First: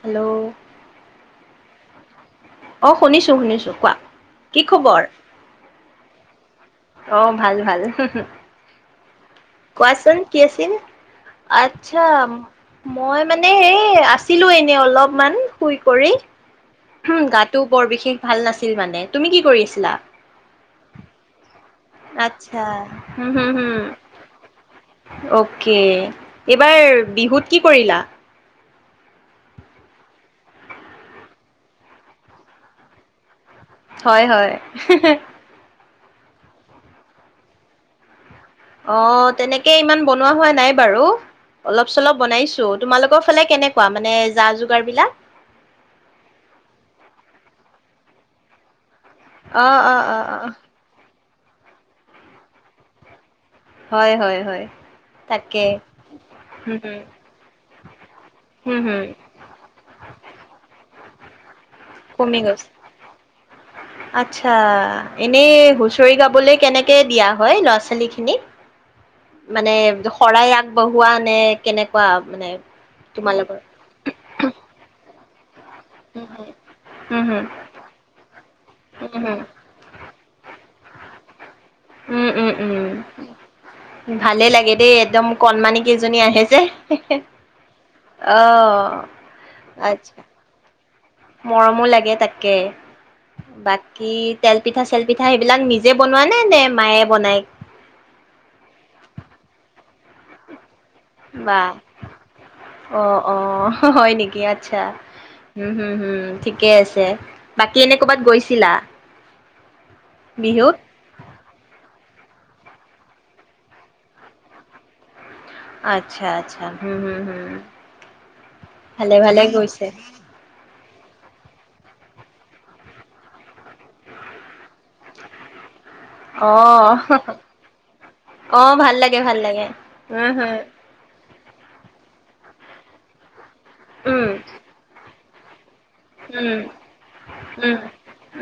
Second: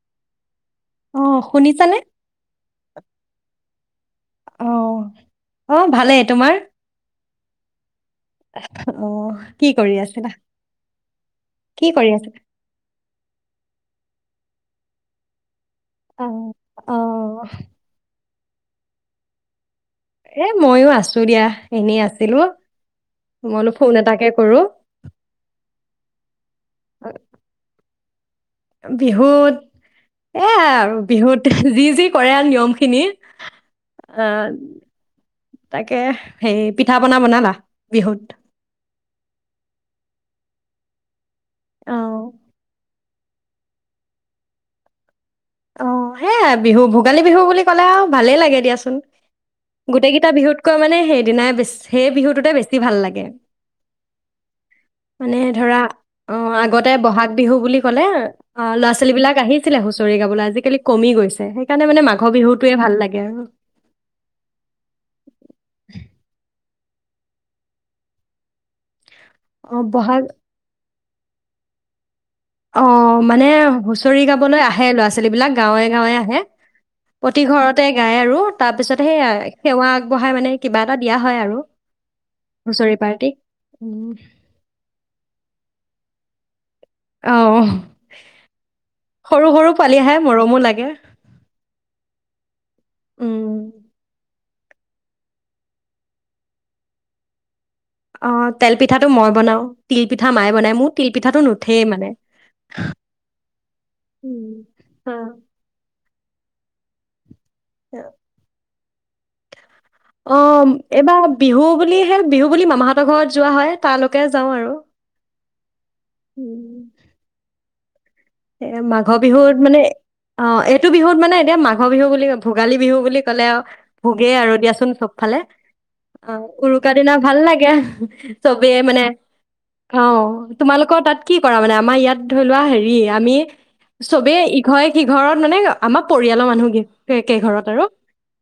Hello অ শুনিছানে? অ শুনিছো-শুনিছো কোৱা কি অ খবৰ? অ ভালেই তোমাৰ অ ভাল-ভাল অ কি কৰি কোৱাচোন আছিলা কি আছিল? কি আচ্ছা কৰি আছিলা মই মানে এই আছ ছিলো এনেই অলপমান শুই কৰি অ অ হম গাটো বৰ বিশেষ ভাল নাছিল মানে তুমি কি কৰি আছিলা। এ ময়ো আছো দিয়া। এনেই আছিলো আচছা মইলো হম-হম-হম ফোন এটাকে কৰো অকে এইবাৰ বিহুত কি কৰিলা। বিহুত এয়া আৰু বিহুত যি-যি কৰে নিয়ম খিনি, আহ হয়-হয়। হিঃ হে তাকে হেৰি পিঠা -পনা বনালা বিহুত? অ, ' তেনেকে ইমান বনোৱা হোৱা নাই, বাৰু অলপ অ -চলপ বনাইছো। তোমালোকৰ ফালে কেনেকুৱা মানে যা- -যোগাৰ বিলাক? অ ', সেইয়া বিহু ভোগালী বিহু বুলি ক'লে আৰু ভালেই লাগে দিয়াচোন, অ অ গোটেই অ কেইটা অ বিহুতকৈ মানে হেৰি, দিনাই সেই বিহুটোতে বেছি ভাল লাগে। হয় হয় হয় মানে তাকে ধৰা অ ', হুম আগতে হুম বহাগ বিহু বুলি ক'লে অ', হুম ল'ৰা- হুম ছোৱালী বিলাক আহিছিলে, হুঁচৰি গাবলৈ আজিকালি, কমি গৈছে। সেইকাৰণে মানে মাঘৰ কমি গৈছে বিহুটোৱে ভাল লাগে আৰু আচ্ছা এনেই হুচৰি গাবলে কেনেকে, কে দিয়া হয় ল'ৰা- ছোৱালী খিনিক, মানে, অ' বহাগ শৰাই আগবঢ়ো, হোৱা নে কেনেকুৱা, - অ', মানে হুঁচৰি গাবলৈ আহে ল'ৰা-ছোৱালী বিলাক গাঁৱে-গাঁৱে উম আহে। হুম উম হুম প্ৰতি ঘৰতে গাই আৰু, তাৰ পিছতে উম সেয়াই সেৱা আগবঢ়াই মানে কিবা এটা দিয়া হয়, হয়, আৰু উম ', -উম ', হুঁচৰি -উম, পাৰ্টিক উম, ' ভালেই লাগে দেই একদম কণমানি কেইজন, জনী আহে যে, অ', অ সৰু-সৰু পোৱালি আচ্ছা আহে মৰমো লাগে। মৰমো লাগে তাকে, উম, বাকী, - তেল- পিঠা, চেল -পিঠা সেইবিলাক নিজে বনোৱা নে, নে মায়ে বনাই,? অ' তেল পিঠাটো মই বনাও, তিল -পিঠা মায়ে বনাই মোৰ। তিল পিঠাটো বা, নুঠেই মানে অ', -অ', হয় নেকি? উম, আচ্ছা, হম- হম- হম। ঠিকেই আছে। বাকী, এনে অ ক'বাত গৈছিলা? অ', বিহুত? এইবাৰ বিহু বুলিহে, বিহু বুলি মামাহতৰ ঘৰত যোৱা হয়, তালৈকে যাওঁ আৰু, আচ্ছা- আচ্ছা, উম হম- হম- হম ', এ মাঘৰ বিহুত মানে, অ' এ এইটো বিহুত মানে, এনে মাঘৰ বিহু বুলি ভোগালী বিহু বুলি ক'লে আও ভোগেই আৰু দিয়াচোন চব ফালে অ' উৰুকা দিনা ভাল লাগে, চবেই অ', ভাল মানে লাগে ভাল লাগে অ' উম, হম। তোমালোকৰ তাত কি কৰা মানে, আমাৰ ইয়াত ধৰি লোৱা হেৰি আমি উম, চবেই ইঘয়ে-সিঘয়ে ঘৰত মানে আ আমাৰ পৰিয়ালৰ উম, মানুহগি কে কেইঘৰত উম, আৰু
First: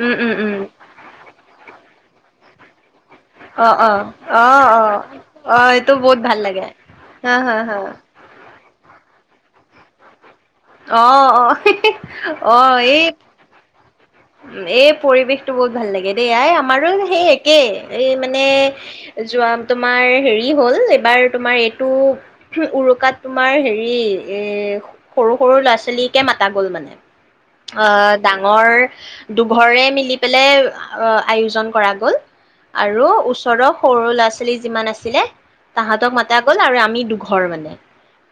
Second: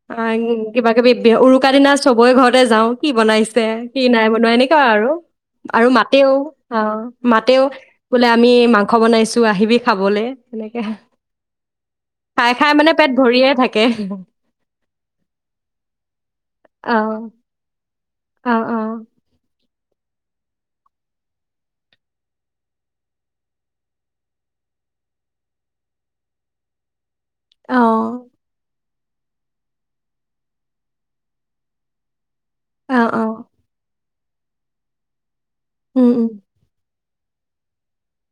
উম, উম, উম, কিবা কিবি বিহু উৰুকা দিনা চ চবয়ে ঘৰতে যাওঁ কি বনাইছে, অ', কি অ', নাই বনোৱা অ', এনেকুৱা অ', আৰু, অ', আৰু এইটো বহুত মাতেও, ভাল লাগে অ', হা, হা, মাতেও হা। বোলে আমি মাং খবৰ নাই চো [unintelligible] আহিবি খাবলে অ', অ' হেহ হেহ, খাই খাই অ' মানে এই, পেট ভৰিয়ে থাকে গানটো উম এই পৰিৱেশটো বহুত ভাল লাগে দেই আই আমাৰো অ' সেই একেই এই মানে, অ' অ' যোৱা তোমাৰ হেৰি হ'ল এইবাৰ তোমাৰ এইটো উৰুকাত তোমাৰ হেৰি এ সৰু সৰু ল'ৰা ছোৱালীকে মাতা গ'ল মানে অ ডাঙৰ দুঘৰে মিলি পেলাই আয়োজন কৰা গ'ল অ' অ' আৰু অ' ওচৰৰ সৰু লৰা ছ ছোৱালী যিমান আছিলে উম তাহাঁতক উম মাতা গ'ল আৰু আমি ঘৰ মানে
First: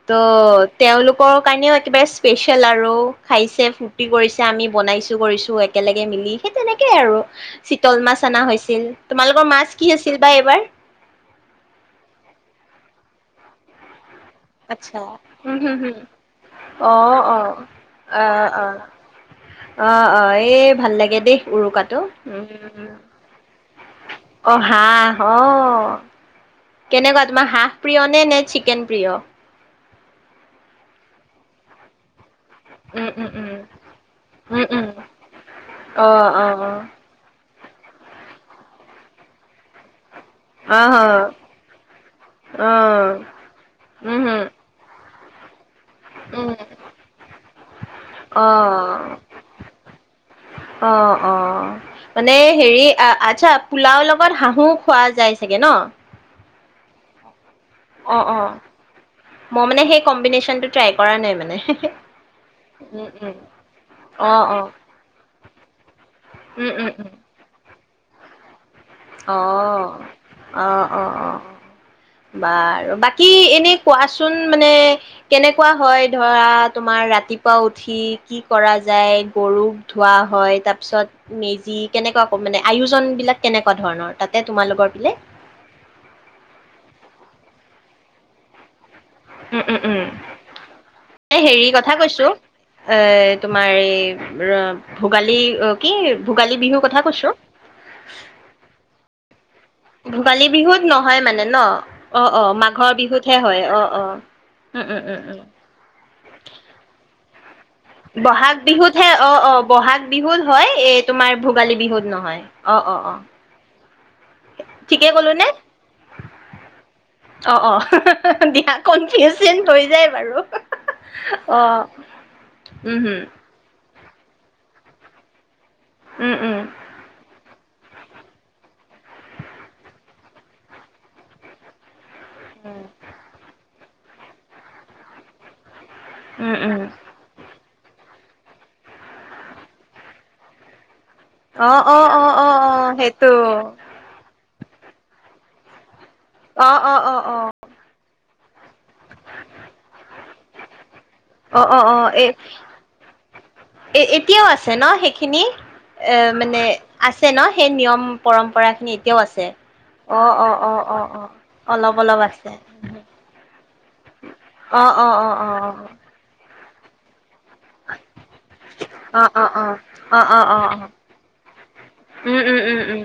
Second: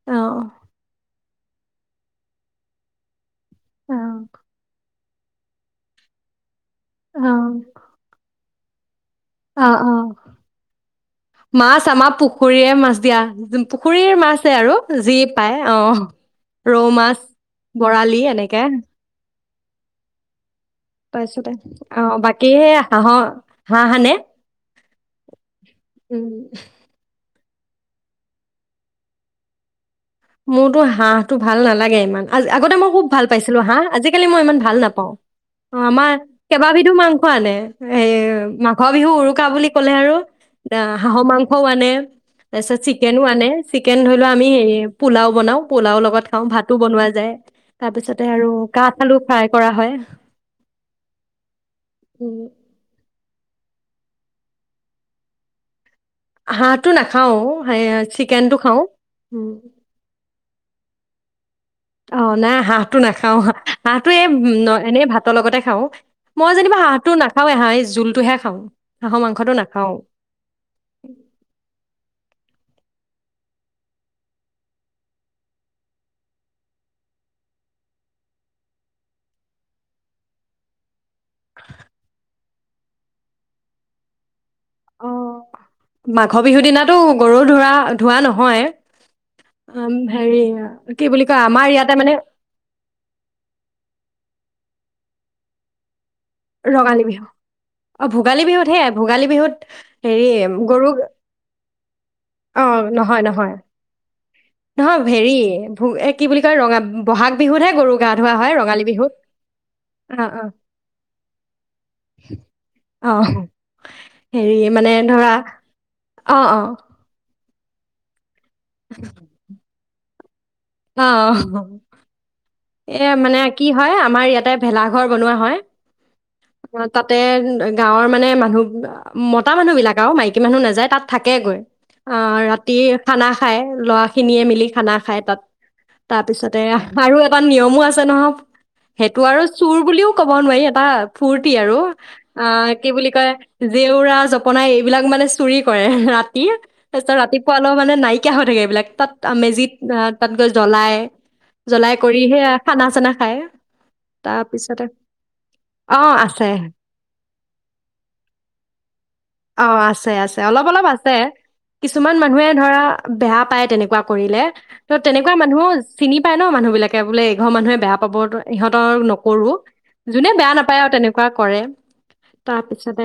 ত অ' তেওঁলোক কাৰণেও কিবা স্পেচিয়েল আৰু খাইছে ফূৰ্তি অ' কৰিছে আমি বনাইছো কৰিছোঁ একেলগে মিলি সেই তেনেকেই আৰু অ' চিতল মাছ অনা হৈছে ও [unintelligible] তোমালোকৰ অ' মাছ কি অ' আছিল বা এইবাৰ মাছ আমাৰ পুখুৰীৰে মাছ দিয়া পুখুৰীৰ মাছ ছে আৰু আচ্ছা যি উম পায় অ হম হম ৰৌ অ মাছ অ বৰালি অ এনেকে অ অ অ এই ভাল লাগে দেই তাৰপিছতে উৰুকাটো অ' উম বাকী সেই হাঁহৰ হাঁহ আনে অ হাঁহ আহ উম, তেনেকুৱা তোমাৰ হাঁহ প্ৰিয় নে নে চিকেন প্ৰিয় মোৰতো হাঁহটো ভাল নালাগে ইমান আজ আগতে মই খুব উম ভাল উম উম পাইছিলো হাঁহ আজিকালি মই ইমান উম ভাল উম নাপাওঁ অ আমাৰ অ অ কেইবাবিধো মাংস আনে হে মাঘ বিহু উৰুকা বুলি ক'লে আৰু আ অ হাঁহৰ মাংসও আনে, তাৰ অ পিছত চিকেনও আনে, চিকেন ধৰি উম লোৱা হম আমি হেৰি পোলাও বনাওঁ। পোলাওৰ লগত খাওঁ, উম ভাতো বনোৱা যায়, তাৰ পিছতে আৰু কাঠ অ', আলু ফ্ৰাই কৰা হয়, অ', অ'। মানে উ। হেৰি আচ্ছা, পোলাওৰ লগত হাঁহো খোৱা যায় চাগে ন? হাঁহটো নাখাওঁ অ। অ অ, মই মানে সেই কম্বিনেশ্বনটোত ট্ৰাই কৰা নাই মানে। অ নাই হাঁহটো উম, উম। নাখাও। হাঁহটো এই অ', অ', এনেই ভাতৰ লগতে খাও। মই উম, যেনিবা উম, উম, হাঁহটো নাখাওঁৱে, এ হাঁহ জোলটোহে খাওঁ। হাঁহৰ মাংসটো নাখাওঁ অ', অ অ অ। বাৰু, বাকী এনে কোৱাচোন মানে কেনেকুৱা হয় ধৰা তোমাৰ ৰাতিপুৱা উঠি, কি কৰা যায় গৰুক ধোৱা হয়, তাৰ পিছত মেজি কেনেকুৱাকৈ মানে আয়োজন বিলাক কেনে কুৱা ধৰণৰ। তাত অ', মাঘ বিহুৰ দিনাতো গৰু ধোৰা ধোৱা নহয়ে। উম-উম-উম, এ কয় হেৰি আমাৰ কথা ইয়াতে মানে কৈছো, এ তোমাৰ এই ভোগালী অ কি ভোগালী বিহুৰ কথা ৰঙালী বিহু। কৈছো অ ভোগালী বিহুত হেয়া ভোগালী বিহুত হেৰি, ভোগালী বিহুত গৰুক নহয় মানে ন অ অ মাঘৰ বিহুতহে নহয়-নহয়, হয় অ অ উম নহয় উম উম হেৰি উম ভো এ কি বুলি কয় ৰঙা বহাগ বিহুত হে গৰু গা ধোৱা হয় বহাগ ৰঙালী বিহুত হে অ-অ, বহাগ অ বিহুত অ হয়, এ তোমাৰ ভোগালী বিহুত নহয়। অ ‌অ-অ-অ। হেৰি মানে ধৰা, অ-অ। অ-অ। দিয়া, কনফিউচন হৈ যায় বাৰু অ অহ। উম এয়া হম মানে কি হয়, আমাৰ ইয়াতে ভেলা ঘৰ বনোৱা হয়। উম উম তাতে গাঁৱৰ মানে মানুহ [unintelligible] মতা মানুহ বিলাক আৰু, মাইকী মানুহ নাযায় তাত থাকে গৈ। অ, ৰাতি খানা খায়। ল'ৰা খিনিয়ে মিলি খানা খাই তাত উম তাৰপিছতে উম আৰু এটা মান নিয়মো আছে নহও, সেইটো আৰু চুৰ বুলিও ক'ব নোৱাৰি, এটা ফূুৰ্তি অ আৰু, অ অ আ অ অ কি বুলি কয়, সেইটো জেৱৰা জপ বনাই এইবিলাক মানে চুৰি কৰে, ৰা ৰা অ অ অ তাৰপিছত অ ৰাতিপুৱা অলপ মানে নাই শকীয়া হৈ থাকে এইবিলাক, তাত মেজিত তাত গৈ জ্বলাই জ্বলাই অ-অ-অ অঁ, কৰি এ সেই খানা চানা খায় এতিয়াও আছে তাৰপিছতে ন সেইখিনি? অ', এ, আছে। মানে আছে ন, সেই নিয়ম পৰম্পৰাখিনি এতিয়াও আছে! অ', আছে, আছে। অলপ অলপ আছে। অ-অ-অ-অ-অ অলপ-অলপ আছে। ক [unintelligible] কৰিলে, তৌ অ', অ', তেনেকুৱা অ', অ', মানুহো অ', চিনি পায় ন মানুহ বিলাক কে বোলে ঘৰ মানুহে বেয়া পাব ইহঁতৰ অ', অ', অ', অ', নকৰো, যোনে অ', বেয়া অ', অ নাপায় আৰু তেনেকুৱা কৰে, উম, উম, উম, উম। তাৰপিছতে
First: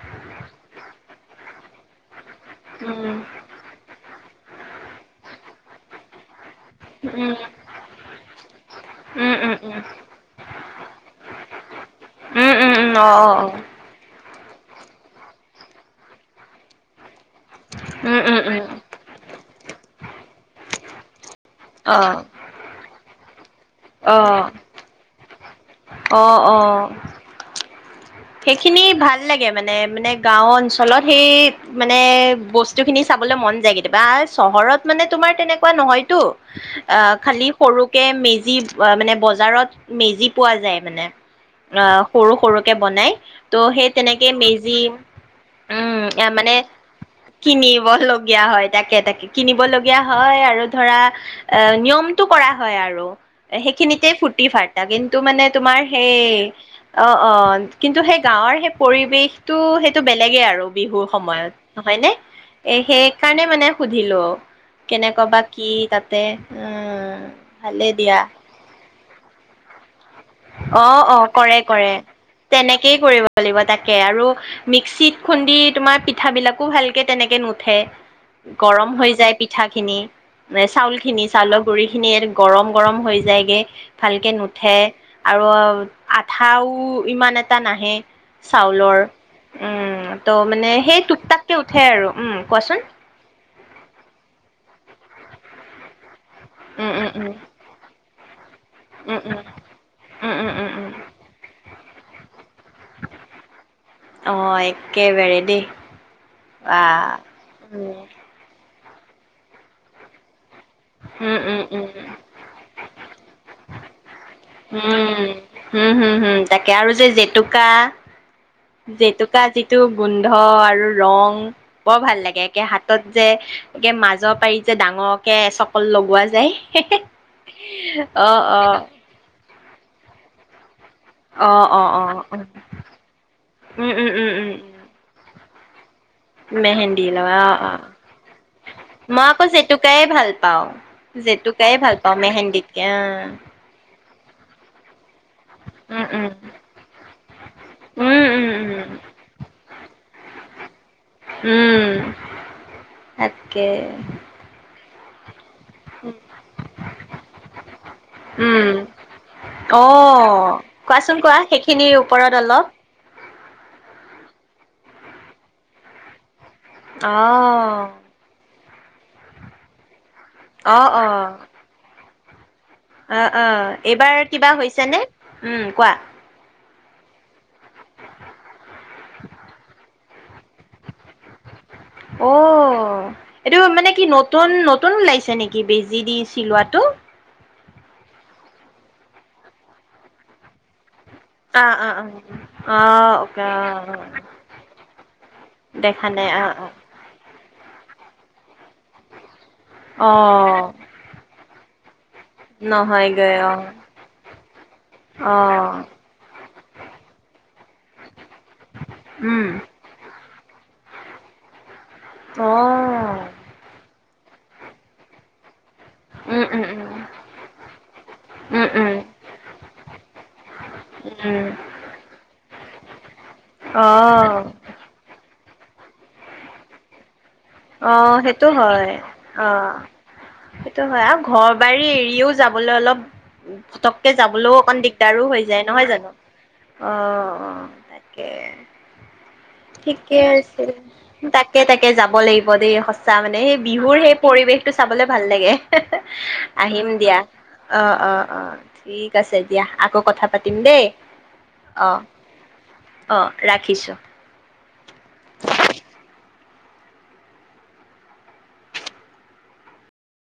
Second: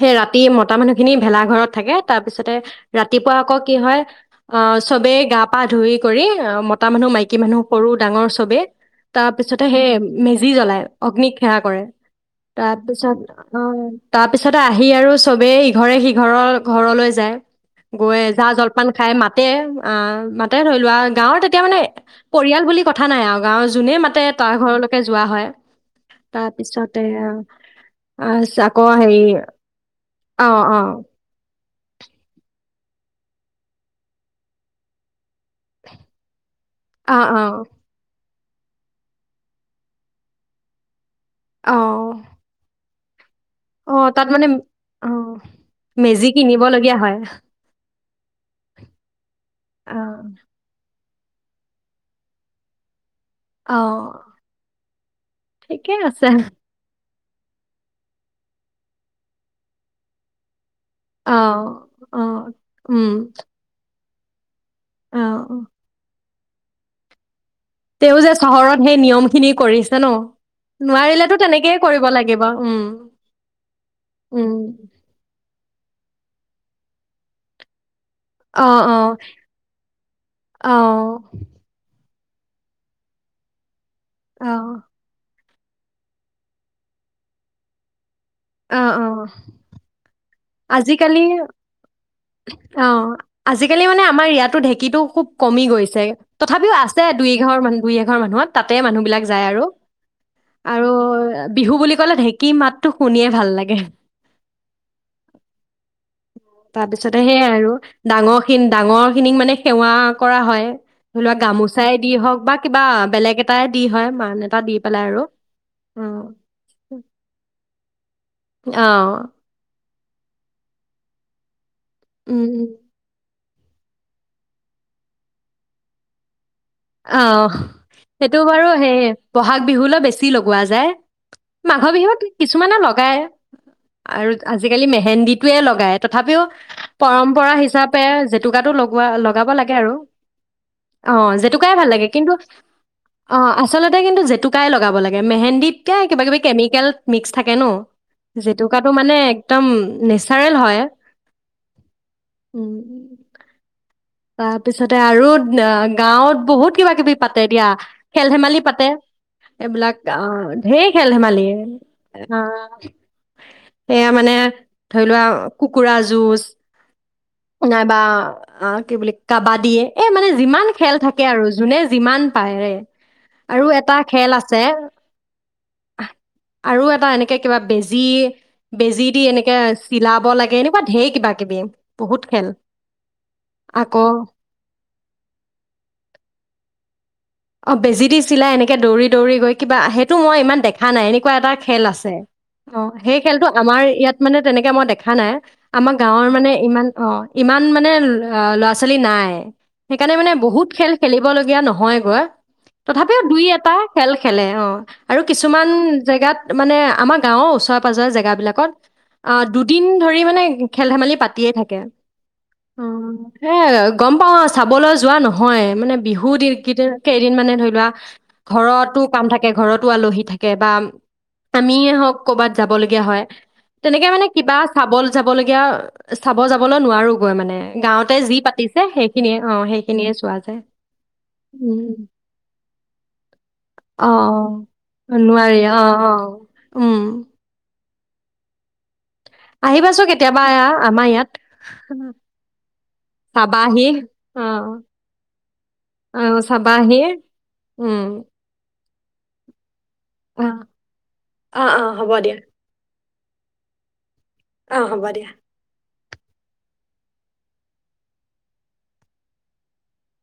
সেই ৰাতি মতা মানুহ সখিনি ভেলাঘৰত থাকে তাৰপিছতে উম, উম, ৰাতিপুৱা আকৌ কি হয় অঁ চবে গা পা ধুই কৰি অ মতা মানুহ উম, উম, মাইকী মানুহ সৰু, ডাঙৰ চবেই তাৰপিছতে সেই মেজি জ্বলাই অগ্নিক সেৱা কৰে উম, উম, উম, উম, তাৰপিছত, অ', অ', অ', আহ তাত পিছতে আহি আৰু চবেই ইঘৰে-সিঘৰৰ ঘৰলৈ যায়। উম, গৈ উম, জা উম, জলপান খাই মা তাতে, মাতে ধৰি লোৱা গাঁৱৰ ত অঁ পৰিয়াল বুলি কথা নাই আৰু গাঁৱৰ যোনেই মাতে তই ঘৰলৈকে যোৱা হয়। অ', অ', অ'। তাৰপিছতে আহ সেইখিনি আকৌ ভাল হেৰি লাগে মানে, মানে গাঁও অ অ অঞ্চলত, সেই মানে বস্তু খিনি চাবলৈ মন যায় কেতিয়াবা, চহৰত মানে তোমাৰ তেনেকুৱা নহয় টো, অ সালি সৰুকে মে যি মানে বজাৰত মেজি পোৱা যায় মানে অ সৰু-সৰুকে বনাই ত' সেই অ তেনেকে তাত মানে মেজি অ উম মেজি মানে কিনিবলগীয়া হয় কিনিব লগগীয়া হয়, তাকে- তাকে অ কিনিবলগীয়া হয়, আৰু ধৰা এ নিয়মটো কৰা হয় আৰু অ সেইখিনিতে ফুটি ফাৰটা কিন্তু মানে তোমাৰ ঠিকে সেই আছে অ-অ কিন্তু সেই গাঁৱৰ সেই পৰিবেশতটো সেইটো বেলেগে আৰু বিহুৰ অ সময়ত নহয় অ [unintelligible] এ উম সেইকাৰণে মানে ভিলো কেনেকুৱা অ বা অ কি তাতে এ তে যে চহৰত সেই নিয়ম খিনি কৰিছে ন অ অ নোৱাৰিলেতো কৰে তেনেকেই কৰে কৰিব লাগিব। উম তেনেকেই কৰিব লাগিব তাকে আৰু উম মিক্সিত খুন্দি তোমাৰ পি পিঠাবিলাকো ভালকে তেনেকে নুঠে অ গৰম অ হৈ যায় পিঠা খিনি অ চাউল, খিনি চাউলৰ, গুৰি খিনি গৰম গৰম হৈ যায়গে ভালকে অ নুঠে আৰু আঠাও ইমান এটা নাহ অ চাউলৰ অ উম ত' মানে সেই আজিকালি টুক টাককে উঠে আৰু উম কোৱাচোন অ আজিকালি মানে আমাৰ ইয়াতো ঢেঁকীটো খুব কমি গৈছে তথাপিও উম আছে দুই উম এঘৰ মান দুই এঘৰ মানুহত তাতে মানুহ উম বিলাক উম উম যায় আৰু উম উম উম আৰু উম বিহু বুলি ক'লে ঢেকী মাততো শুনে ভাল লাগে অ এক তাৰপিছতে সেইয়াই আৰু উম ডাঙৰখিন ডাঙৰ খিনিক মানে সেৱা কৰা হয় ধৰি লা উম উম উম গামোচাই দি উম হওক বা কিবা বেলেগ এটা াই দি হয় মাক উম হম হম হম তাকে আৰু যে জেতুকা অ, জেতুকা যি টো গোন্ধ আৰু ৰং বৰ ভাল লাগে একে উম, হাতত যে এ মাজৰ পাৰি যে ডাঙৰকে চকল লগোৱা যায় আহ অ সেইটো অ বাৰু সে ব'হাগ বিহুলৈ বেছি লগোৱা যায় অ অ মাঘৰ অ অ বিহুত কিছুমানে লগাই উম উম উম আৰু উম আজিকালি মেহেন্দিত টোৱে লগায় তথাপিও মেহেন্দী লগা পৰম্পৰা অ অ হিচাপে জেতুকাটো লগোৱা মই আকৌ লগাব লাগে আৰু জেতুকাই ভাল পাওঁ। অ জেতু ু জেতুকাই ভাল ল পাওঁ কি মেহেন্দীতকে অ আচল জেতুকাই লগাব লাগে মেহেন্দীতকে উম কিবা উম কিবি কেমিকেল মিক্স থাকে ন উম উম উম জেতুকাটো মানে এক্দম নেচাৰেল হয় হ উম তাকে তাৰপিছতে আৰু গাঁৱত বহুত কিবা কিবি পাতে এতিয়া খেল ধেমালি উম পাতে অ এইবিলাক আহ েৰ খেল কোৱাচোন কোৱা ধেমালি সেইখিনিৰ ওপৰত অলপ সেয়া মানে ধৰি লোৱা কুকুৰা যুজ আহ অ কি বুলি কাবা দিয়ে এই মানে যিমান অ খেল থাকে অ আৰু যোনে যিমান পাৰে অ আৰু আহ এটা এইবাৰ খেল কিবা আছে হৈছে নে উম কোৱা আৰু এটা এনেক কিবা বেজি বেজি দি এনেকে চিলাব লাগে এনেকুৱা ধঢেৰ কিবা কিবি বহুত খেল অ'। এইটো মানে কি আকৌ নতুন নতুন ওলাইছে নেকি বেজি দি চিলোৱাটো অ বেজি দিছিলা এনেকে দৌৰি দৌৰি গৈ কিবা সেইটো মই ইমান দেখা নাই নকি এনেকুৱা এটা অ', খেল অ', আছে অ'। অ সেই অকে খেলতটো আমাৰ অ', ইয়াত মানে তেনেকে মই দেখা নাই আমাৰ দেখা গাঁৱৰ নাই মানে অ', ইমান অ ইমান মানে ল'ৰা ছোৱালী নাই সেইকাৰণে মানে বহুত অ', খেল খেলিব লগীয়া নহয় গৈ তথাপিও নহয়গৈ দুই অ', এটা খেল খেলে অ আৰু কিছুমান অ', জেগাত মানে আমাৰ গাও অ ওচৰে পাজৰে জেগা বিলাকত অ উম। দুদিন ধৰি মানে খেল ধেমালি পাতিয়ে থাকে অ সে গম পাওঁ আৰু চাবলৈ যোৱা নহয় মানে বিহু উম, উম, উম, দিকেইট মানে ধৰি লোৱা উম, উম। ঘৰতো কাম থাকে ঘৰতো আলহী থাকে বা উম, আমিয়ে হক ক'ৰবাত যাবলগীয়া হয় তেনেকে মানে অ', কিবা চাবল চাব যাবলৈ নোৱাৰো মানে গাওঁতে অ', যি সেইটো পাতিছে হয় সেইখিনিয় অ সেইখিনিয়ে চোৱা যায় উ হেৰিও যাবলৈ অলপ পটককে অ যাবলৈও অকন অ দিগদাৰো হৈ নোৱাৰি যায় অ নহয় অ জানো অ উম অ এ আহিবাচোন ঠিকে কেতিয়াবা আছে এয়া আমাৰ ইয়াত তাকে তাকে যাব লাগিব দেই সঁচা মানে সেই চাবাহি বিহুৰ সেই অ পৰিৱেশটো চাবলে ভাল লাগে অ আহিম চাবাহি দিয়া অ উম অ অ ঠিক আছে দতিিয়া আকৌ কথা অ পাতিম দেই অ অ ৰাখিছোঁ আহ হ'ব দিয়া